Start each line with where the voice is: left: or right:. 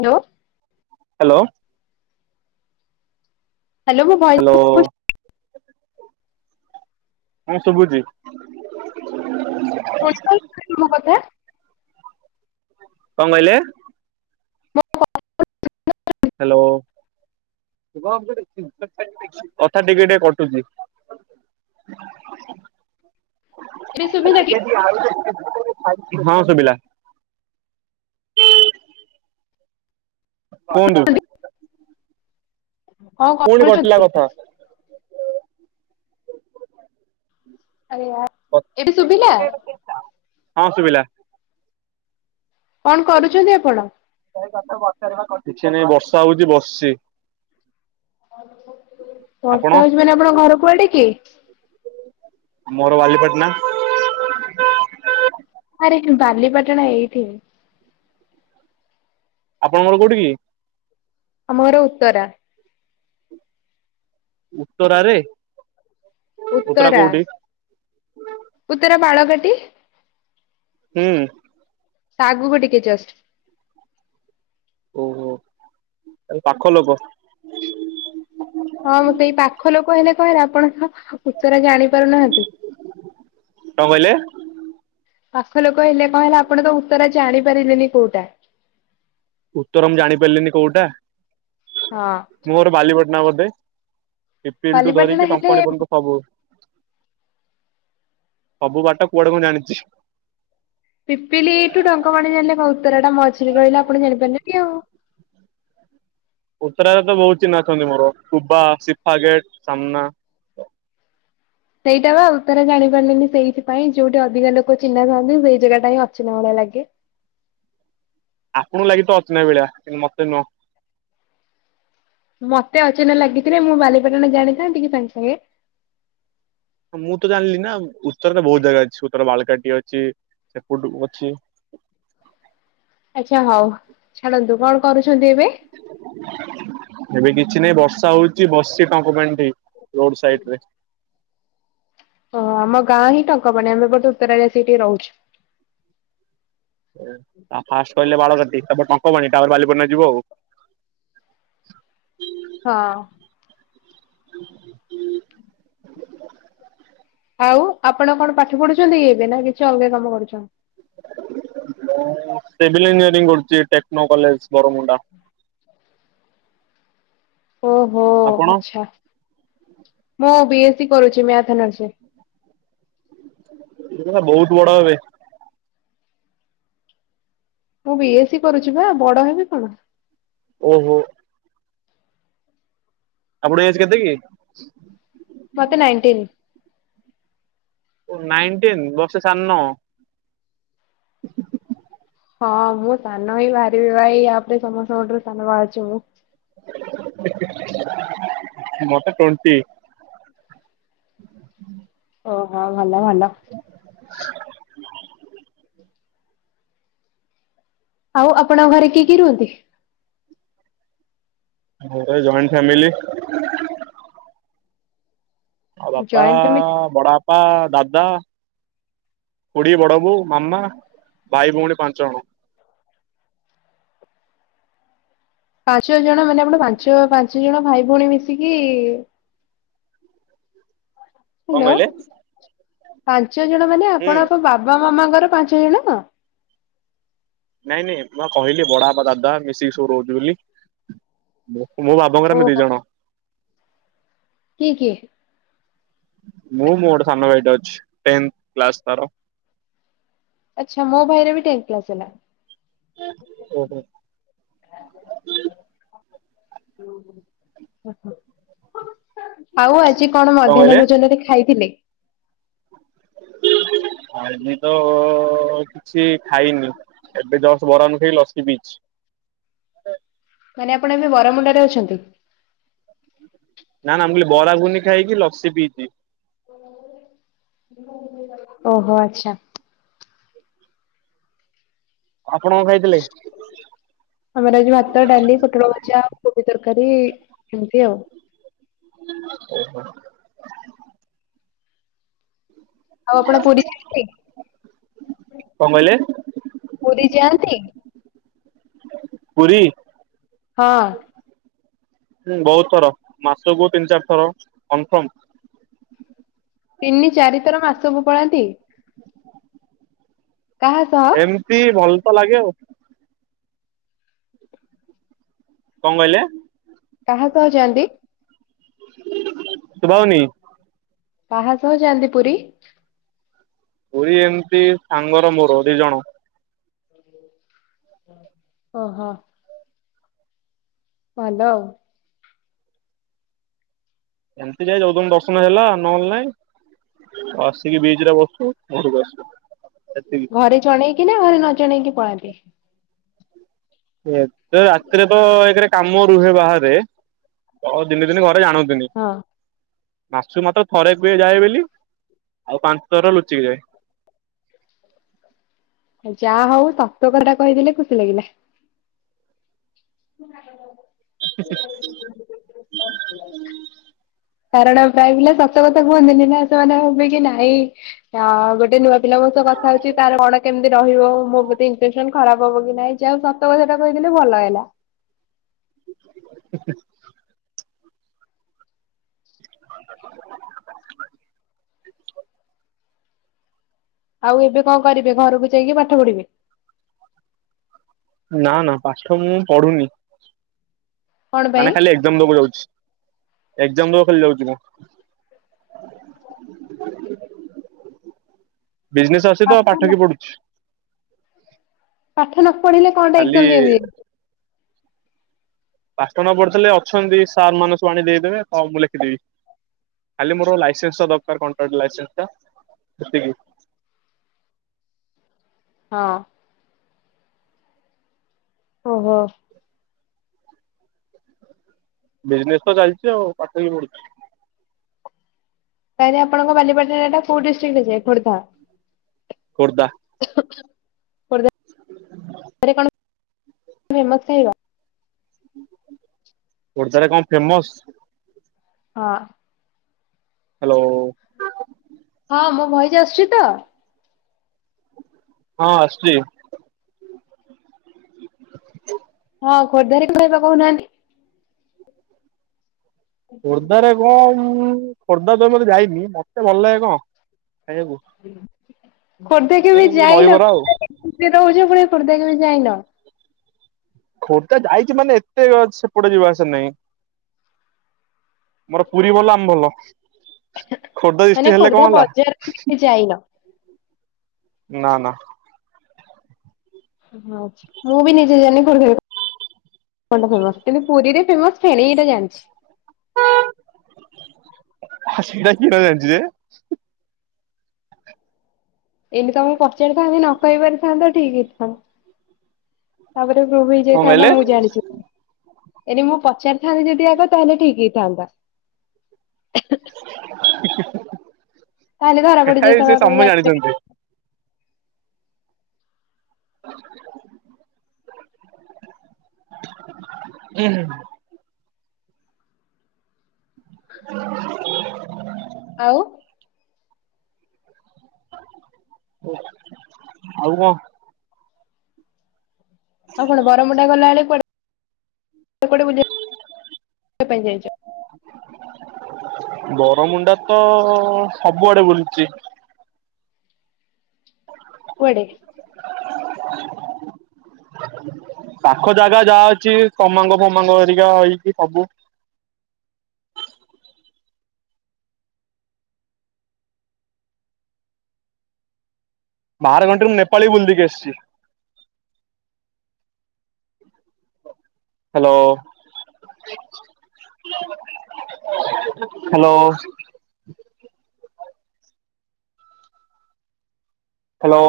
left: Hello.
right: Hello.
left: Hello ମୁଁ ଭ
right: ଲୋ। ହଁ ଶୁଭୁଚି।
left: [unintelligible]
right: କଁ କହିଲେ?
left: ହଁ [unintelligible]
right: ହାଲୋ। କଥା ଟିକେ ଟିକେ କଟୁଚି।
left: [inaudible] ଏବେ ଶୁଭିଲା କି?
right: ହଁ ଶୁବିଲା। କୁହନ୍ତୁ।
left: କଣ
right: ପୁଣି କଟିଲା
left: କରୁଛନ୍ତି?
right: କଥା।
left: ଏଟି ଶୁଭିଲା?
right: ହଁ ଶୁଭିଲା।
left: କଣ କରୁଛନ୍ତି ଆପଣ?
right: କିଛି ନାଇଁ ବର୍ଷା ହୋଉଚି ବସିଚି। ଆପଣ?
left: ବର୍ଷା ହଉଚି ମାନେ ଆପଣ ଘର କୁଆଡ଼େ କି?
right: ମୋର ବାଲିପାଟନା।
left: ଆରେ ବାଲିପାଟଣା ଏଇଠି।
right: ଆପଣଙ୍କଘର କୋଉଠି କି?
left: ଆମ ଘର ଉତ୍ତରା।
right: ଉତ୍ତରାରେ? ଉତ୍ତରା କୋଉଠି?
left: ଉତ୍ତର ବାଳକାଟି।
right: ହୁଁ।
left: ତା ଆଗକୁ ଟିକେ ଜଷ୍ଟ।
right: ଓହୋ ତା ହେଲେ ପାଖ ଲୋକ।
left: ହଁ ମୁଁ ସେଇ ପାଖ ଲୋକ ହେଲେ କଣ ହେଲା, ଆପଣ ତ ଉତରା ଜାଣିପାରୁନାହାନ୍ତି।
right: କଣ କହିଲେ?
left: ପାସ ଲୋକ ହେଲେ କଣ ହେଲା ଆପଣ ତ ଉତ୍ତରା ଜାଣିପାରିଲେନି କୋଉଟା।
right: ଉତ୍ତର ମୁଁ ଜାଣି ପାରିଲିନି କୋଉଟା?
left: ହଁ।
right: ମୋର ବାଲିପଟଣା ବୋଧେ। ପିପିଲ ଟୁ
left: ବାଲିପାଟଣା
right: ଧରିକି
left: ହେଲେ
right: ଟଙ୍କଣି ପର୍ଯ୍ୟନ୍ତ ସବୁ। ସବୁ ବାଟ କୁଆଡେ ମୁଁ ଜାଣିଚି।
left: ପିପିଲି ଠୁ ଡଙ୍କପାଣି ଜାଣିଲେ କଣ ଉତ୍ତରାଟା ମଝିରେ ରହିଲେ ଆପଣ ଜାଣିପାରିଲେନ କି ଆଉ।
right: ଉତ୍ତରାରେ ତ ବହୁତ ଚିହ୍ନା ଅଛନ୍ତି ମୋର। କୁବା ସିଫା ଗେଟ୍ ସାମ୍ନା।
left: ସେଇଟା ବା ଉତ୍ତରା ଜାଣିପାରିଲେନି ସେଇଥିପାଇଁ। ଯୋଉଠି ଅଧିକା ଲୋକ ଚିହ୍ନା ଥାନ୍ତି ସେଇ ଜାଗା ଟା ହିଁ ଅଛିନା ଭଳିଆ ଲାଗେ।
right: ଆପଣଙ୍କୁ ଲାଗି ଥବ ଅଚିହ୍ନା ଭଳିଆ କିନ୍ତୁ ମତେ ନୁହଁ।
left: ମତେ ଅଚିହ୍ନା ଲାଗିଥିଲେ ମୁଁ ବାଲିପାଟଣା ଜାଣିଥାନ୍ତି କି ସାଙ୍ଗେ ସାଙ୍ଗେ?
right: ହଁ ମୁଁ ତ ଜାଣିଲି ନା ଉତ୍ତର ତ ବହୁତ ଜାଗା ଅଛି। ଉତ୍ତର ବାଳକାଟି ଅଛି ସେପଟୁ ଅଛି
left: ଆଚ୍ଛା ହଉ ଛାଡ଼ନ୍ତୁ କଣ କରୁଚନ୍ତି ଏବେ?
right: ଏବେ କିଛି ନାହିଁ ବର୍ଷା ହଉଚି ବସିଚି ଟଙ୍କପାଇଁଠି ରୋଡ ସାଇଡ ରେ।
left: ଓହୋ ଆମ ଗାଁ ହିଁ ଟଙ୍କପାଣି। ଆମେ ବଟ ଉତ୍ତରା ରେ ସେଇଠି ରହୁଚୁ।
right: ଓ ଆ ଫାଷ୍ଟ କହିଲେ ବାଳକାଟି ତାପରେ ଟଙ୍କପାଣି ତାପରେ ବାଲିପାଟଣା ଯିବ ଆଉ।
left: ହଁ।
right: ହୁଁ
left: ଆଉ ଆପଣ କଣ ପାଠ ପଢୁଚନ୍ତି କି ଏବେ ନା କିଛି ଅଲଗା କାମ କରୁଚନ୍ତି?
right: ମୁଁ ସିଭିଲ୍ ଇଞ୍ଜିନିୟରିଂ କରୁଚି ଟେକ୍ନୋ କଲେଜ ବରମୁଣ୍ଡା।
left: ଓହୋ
right: ଆପଣ
left: ଆଚଛା। ମୁଁ ବି ଏସ୍ ସି କରୁଚି ମ୍ୟାଥ ଅନର୍ଷ ରେ।
right: ର ବହୁତ ବଡ ହେବେ।
left: ମୁଁ ବି ଏସ୍ ସି କରୁଚି ବା ବଡ ହେବି କଣ?
right: ଓହୋ। ଆପଣ ଏଜ୍ କେତେ କି?
left: ମୋତେ ନାଇଣ୍ଟିନ୍।
right: ଓଃ ନାଇନଟିନ୍ ବର୍ଷେ ସାନ।
left: ହଁ ମୁଁ ସାନ ହିଁ ବାହାରିବି ଭାଇ। ୟାପରେ ସମସ୍ତଙ୍କଠାରୁ ସାନ ବାହାରୁଚି ମୁଁ।
right: ମୋତେ ଟ୍ୱଣ୍ଟି। [inaudible]
left: ଓ ହଁ ଭଲ ଭଲ୍। ଆଉ ଆପଣଙ୍କ ଘରେ କିଏ କିଏ ରୁହନ୍ତି?
right: ଘରେ ଜଏଣ୍ଟ ଫ୍ୟାମିଲି। ଆ ବାପା
left: ଜଏଣ୍ଟ ଫ୍ୟାମିଲି
right: ବଡ଼ାବାପା ଦାଦା ଖୁଡି ବଡ ବୋଉ ମାମା ଭାଇ ଭଉଣୀ ପାଞ୍ଚ ଜଣ।
left: ପାଞ୍ଚ ଜଣ ମାନେ ଆପଣ ପାଞ୍ଚ ପାଞ୍ଚ ଜଣ ଭାଇ ଭଉଣୀ ମିଶିକି
right: କଣ
left: ହ୍ୟାଲୋ
right: କହିଲେ?
left: ପାଞ୍ଚ ଜଣ ମାନେ
right: ହୁଁ
left: ଆପଣଙ୍କ ବାବା ମାମାଙ୍କର ପାଞ୍ଚ ଜଣ?
right: ନାଇଁ ନାଇଁ ମୁଁ ପା କହିଲି ବଡା ବାପା ଦାଦା ମିଶିକି ସବୁ ରହୁଚି ବୋଲି। ମୋ ମୋ ବାବାଙ୍କର ଆମେ ଦି
left: ଓହୋ
right: ଜଣ।
left: କିଏ କିଏ?
right: ମୁଁ ମୋର ସାନ ଭାଇ ଟେ ଅଛି ଟେନ୍ଥ କ୍ଲାସ ତାର।
left: ଆଚ୍ଛା ମୋ ଭାଇର ବି ଟେଁନ୍ଥ କ୍ଲାସ୍ ହେଲା।
right: ଓ ହୋ।
left: ଉଁ ହୁଁ। ଆଉ ଆଜି କଣ
right: କହିଲେ?
left: ମଧ୍ୟାହ୍ନ ଭୋଜନରେ ଖାଇଥିଲେ?
right: ଆଜି ତ କିଛି ଖାଇନି। ଏବେ ଜଷ୍ଟ୍ ବରାନୁ ଖାଇ ଲସି ପୀଇଚି।
left: ଭାଇନା ଆପଣ ଏବେ ବରମୁଣ୍ଡା ରେ ଅଛନ୍ତି?
right: ନା ନା ମୁଁ କଲି ବରା ଗୁଗୁନି ଖାଇକି ଲସି ପିଇଚି।
left: ଓହୋ ଆଚ୍ଛା।
right: ଆପଣ ଖାଇଥିଲେ?
left: ଆମର ଆଜି ଭାତ ଡାଲି ପୋଟଳ ଭଜା କୋବି ତରକାରୀ ଏମତି ଆଉ।
right: [inaudible] ହୁଁ
left: ଆଉ ଆପଣ ପୁରୀ ଯାଇଥିଲେ?
right: କଣ କହିଲେ?
left: ପୁରୀ ଯାଆନ୍ତି?
right: ପୁରୀ?
left: ହଁ।
right: ହୁଁ ବହୁତ ଥର ମାସକୁ ତିନି ଚାରି ଥର କନଫର୍ମ।
left: ତିନି ଚାରି ଥର ମାସକୁ ପଳାନ୍ତି? କାହା ସହ?
right: ରି ଭଲ ତ ଲାଗେ ଆଉ। କଣ କହିଲେ?
left: କାହା ସହ ଯାଆନ୍ତି?
right: ଶୁଭା ଯାଉନି?
left: କାହା ସହ ଯାଆନ୍ତି ପୁରୀ?
right: ପୁରୀ ଏମିତି ସାଙ୍ଗର ମୋର ଦି ଜଣ।
left: ହ [unintelligible] ଓ ହୋ। ଭଲ ଆଉ।
right: ଏମିତି ଯାଇ ଯୋଉଦିନ ଦର୍ଶନ ହେଇଗଲା ନହେଲେ ନାଇଁ। ଆସିକି ବିଚ୍ ରେ ବସୁ ଘରକୁ ଆସୁ ଏତିକି।
left: ଘରେ ଜଣେଇକି ନା ଘରେ ନ ଜଣେଇକି ପଳାନ୍ତି?
right: ଏତେ ରାତିରେ ତ ଏକରେ କାମ ରୁହେ ବାହାରେ ଆଉ ଦିନେ ଦିନ ଘ ରେ ଜାଣନ୍ତିନି।
left: ହଁ
right: ମାସକୁ ମାତ୍ର ଥରେ କୁହେ ଯାଏ ବୋଲି ଆଉ ପାଞ୍ଚ ଥର ଲୁଚିକି ଯାଏ।
left: ଯାହା ହଉ ସତ କଥାଟା କହିଦେଲେ ଖୁସି ଲାଗିଲା। ହାଲୋ।
right: ଆା [unintelligible]
left: [inaudible] କାରଣ ପ୍ରାୟ ପିଲା ସତ କଥା କୁହନ୍ତିନି ନା। ସେମାନେ ଭବିବେ କି ନାଇଁ ଆ ଗୋଟେ ନୂଆ ପିଲା ମୋ ସହ କଥା ହଉଚଛି। ତାର କଣ କେମିତି ରହିବ ମୋ ପ୍ରତି ଇମ୍ପ୍ରେସନ ଖରାପ ହବ କି ନାଇଁ? ଯାହାହଉ ସତ କଥା ଟା କହିଦେଲି ଭଲ ହେଲା।
right: ହ [unintelligible] [inaudible]
left: ଆଉ ଏବେ କଣ କରିବେ ଘରକୁ ଯାଇକି ପାଠ ପଢିବେ?
right: ନା ନା ପାଠ ମୁଁ ପଢୁନି।
left: କଣ ପାଇଁ?
right: ମାନେ ଖାଲି ଏ ଗ୍ଜାମ୍ ଦବାକୁ ଯାଉଛି। ଏଗ୍ଜାମ୍ ଦବାକୁ ଖାଲି ଯାଉଛି ମୁଁ। ବିଜନେସ୍ ଅଛି ତ ପାଠ କିିଏ ପଢୁଛି?
left: ପାଠ ନ ପଢିଲେ କଣ ଟା
right: ଖାଲି
left: ଏକ୍ଜାମ ଦିଅନ୍ତିି?
right: ପାଠ ନ ପଢିଥିଲେ, ଅଛନ୍ତି ସାର୍ ମାନେ ସବୁ ଆଣି ଦେଇଦେବେ ତ ମୁଁ ଲେଖିଦେବି। ଖାଲି ମୋର ଲାଇସେନ୍ସ୍ ଟା ଦରକାର, କଣ୍ଟ୍ରାକ୍ଟର ଲସେନ୍ସ୍ ଟା ସେତିକି।
left: ହଁ। ଓହୋ।
right: ବିଜନେସ୍ ତ ଚାଲିଛି ଆଉ। ପାଠ ବି ପଢୁଛି।
left: ତାହଲେ ଆପଣଙ୍କ ବାଲିପାଟଣା ଟା କୋଉ ଡିଷ୍ଟ୍ରିକ୍ଟ ରେ ଯାଏ? ଖୋର୍ଦ୍ଧା?
right: ଖୋର୍ଦ୍ଧା।
left: ଖୋର୍ଦ୍ଧା ରେ କଣ ଫେମସ୍ ଖାଇବା?
right: ଖୋର୍ଦ୍ଧାରେ କଣ ଫେମସ?
left: ହଁ।
right: ହାଲୋ।
left: ହଁ ମୋ ଭଏଜ ଆସୁଛି ତ?
right: ହଁ ଆସୁଚି।
left: ହଁ ଖୋର୍ଦ୍ଧାରେ କଣ ଖାଇବା କହୁନାହାନ୍ତି?
right: ଖୋର୍ଦ୍ଧାରେ କଣ? ମୁଁ ଖୋର୍ଦ୍ଧା ଜମାରୁ ଯାଇନି। ମତେ ଭଲ ଲାଗେ କଣ ଖାଇବାକୁ?
left: ଖୋର୍ଦ୍ଧା କେବେ ଯାଇନ?
right: ଦହିବରା ଆଉ
left: [inaudible] ରହୁଛ ପୁଣି ଖୋର୍ଦ୍ଧା କେବେ ଯାଇନ?
right: ଖୋର୍ଦ୍ଧା ଯାଇଛି ମାନେ ଏତେ ସେପଟେ ଯିବା ଆସେ ନାହିଁ। ମୋର ପୁରୀ ଭଲା ଆମ ଭଲ। ଖୋର୍ଦ୍ଧା
left: ମାନେ
right: ଡିଷ୍ଟ୍ରିକ୍ ହେଲେ
left: ଖୋର୍ଦ୍ଧା
right: କଣ ହେଲା?
left: ବଜାର କେବେ ଯାଇନ?
right: ନା ନା।
left: ହଁ ମୁଁ ବି ନିଜେ ଜାଣିନି ଖୋର୍ଦ୍ଧାରେ କଣ ଟା ଫେମସ? କିନ୍ତୁ ପୁରୀରେ ଫେମସ ଫେଣି ଏଇଟା ଜାଣିଛି।
right: ହ ସେଇଟା କିଏ ନ ଜାଣିଛି ଯେ।
left: ଏମିତି ତମକୁ ପଚାରିଥାନ୍ତି ନ କହି ପାରିଥାନ୍ତ ଠିକ ହେଇଥାନ୍ ତାପରେ ପ୍ରୁଭ୍
right: କଣ
left: ହେଇଯାଇଥାନ୍ତା
right: କହିଲେ
left: ମୁଁ ଜାଣିଛି। [unintelligible] ଏଇନେ ମୁଁ ପଚାରିଥାନ୍ତି ଯଦି ଆଗ ତାହେଲେ ଠିକ୍ ହେଇ ଥାନ୍ତା।
right: ସେଟା
left: ତାହେଲେ ଧରା ପଡି
right: [unintelligible] ସେ
left: ଯାଇଥାନ୍ତା ତମେ
right: ସମୟ
left: ଜାଣିଛ
right: ଜାଣିଛନ୍ତି। [inaudible] ଏ [inaudible] [unintelligible]
left: ଆଉ?
right: ହଉ। ଆଉ କଣ?
left: ଆଉ କଣ ବରମୁଣ୍ଡା ଗଲାବେଳେ କୁଆଡେ କୁଆଡ଼େ ବୁଲିବା ପାଇଁ ଯାଇଛ?
right: ବରମୁଣ୍ଡା ତ ସବୁଆଡେ ବୁଲିଛି।
left: କୁଆଡେ? [inaudible]
right: ପାଖ ଜାଗା ଯାହା ଅଛି ତମାଙ୍ଗ ଫମାଙ୍ଗ ଏରିକା ହେଇକି ସବୁ। ବାହାରଘଣ୍ଟରେ ମୁଁ ନେପାଳୀ ବୁଲଦେଇକି ଆସିଚି। Hello, hello. ହାଲୋ।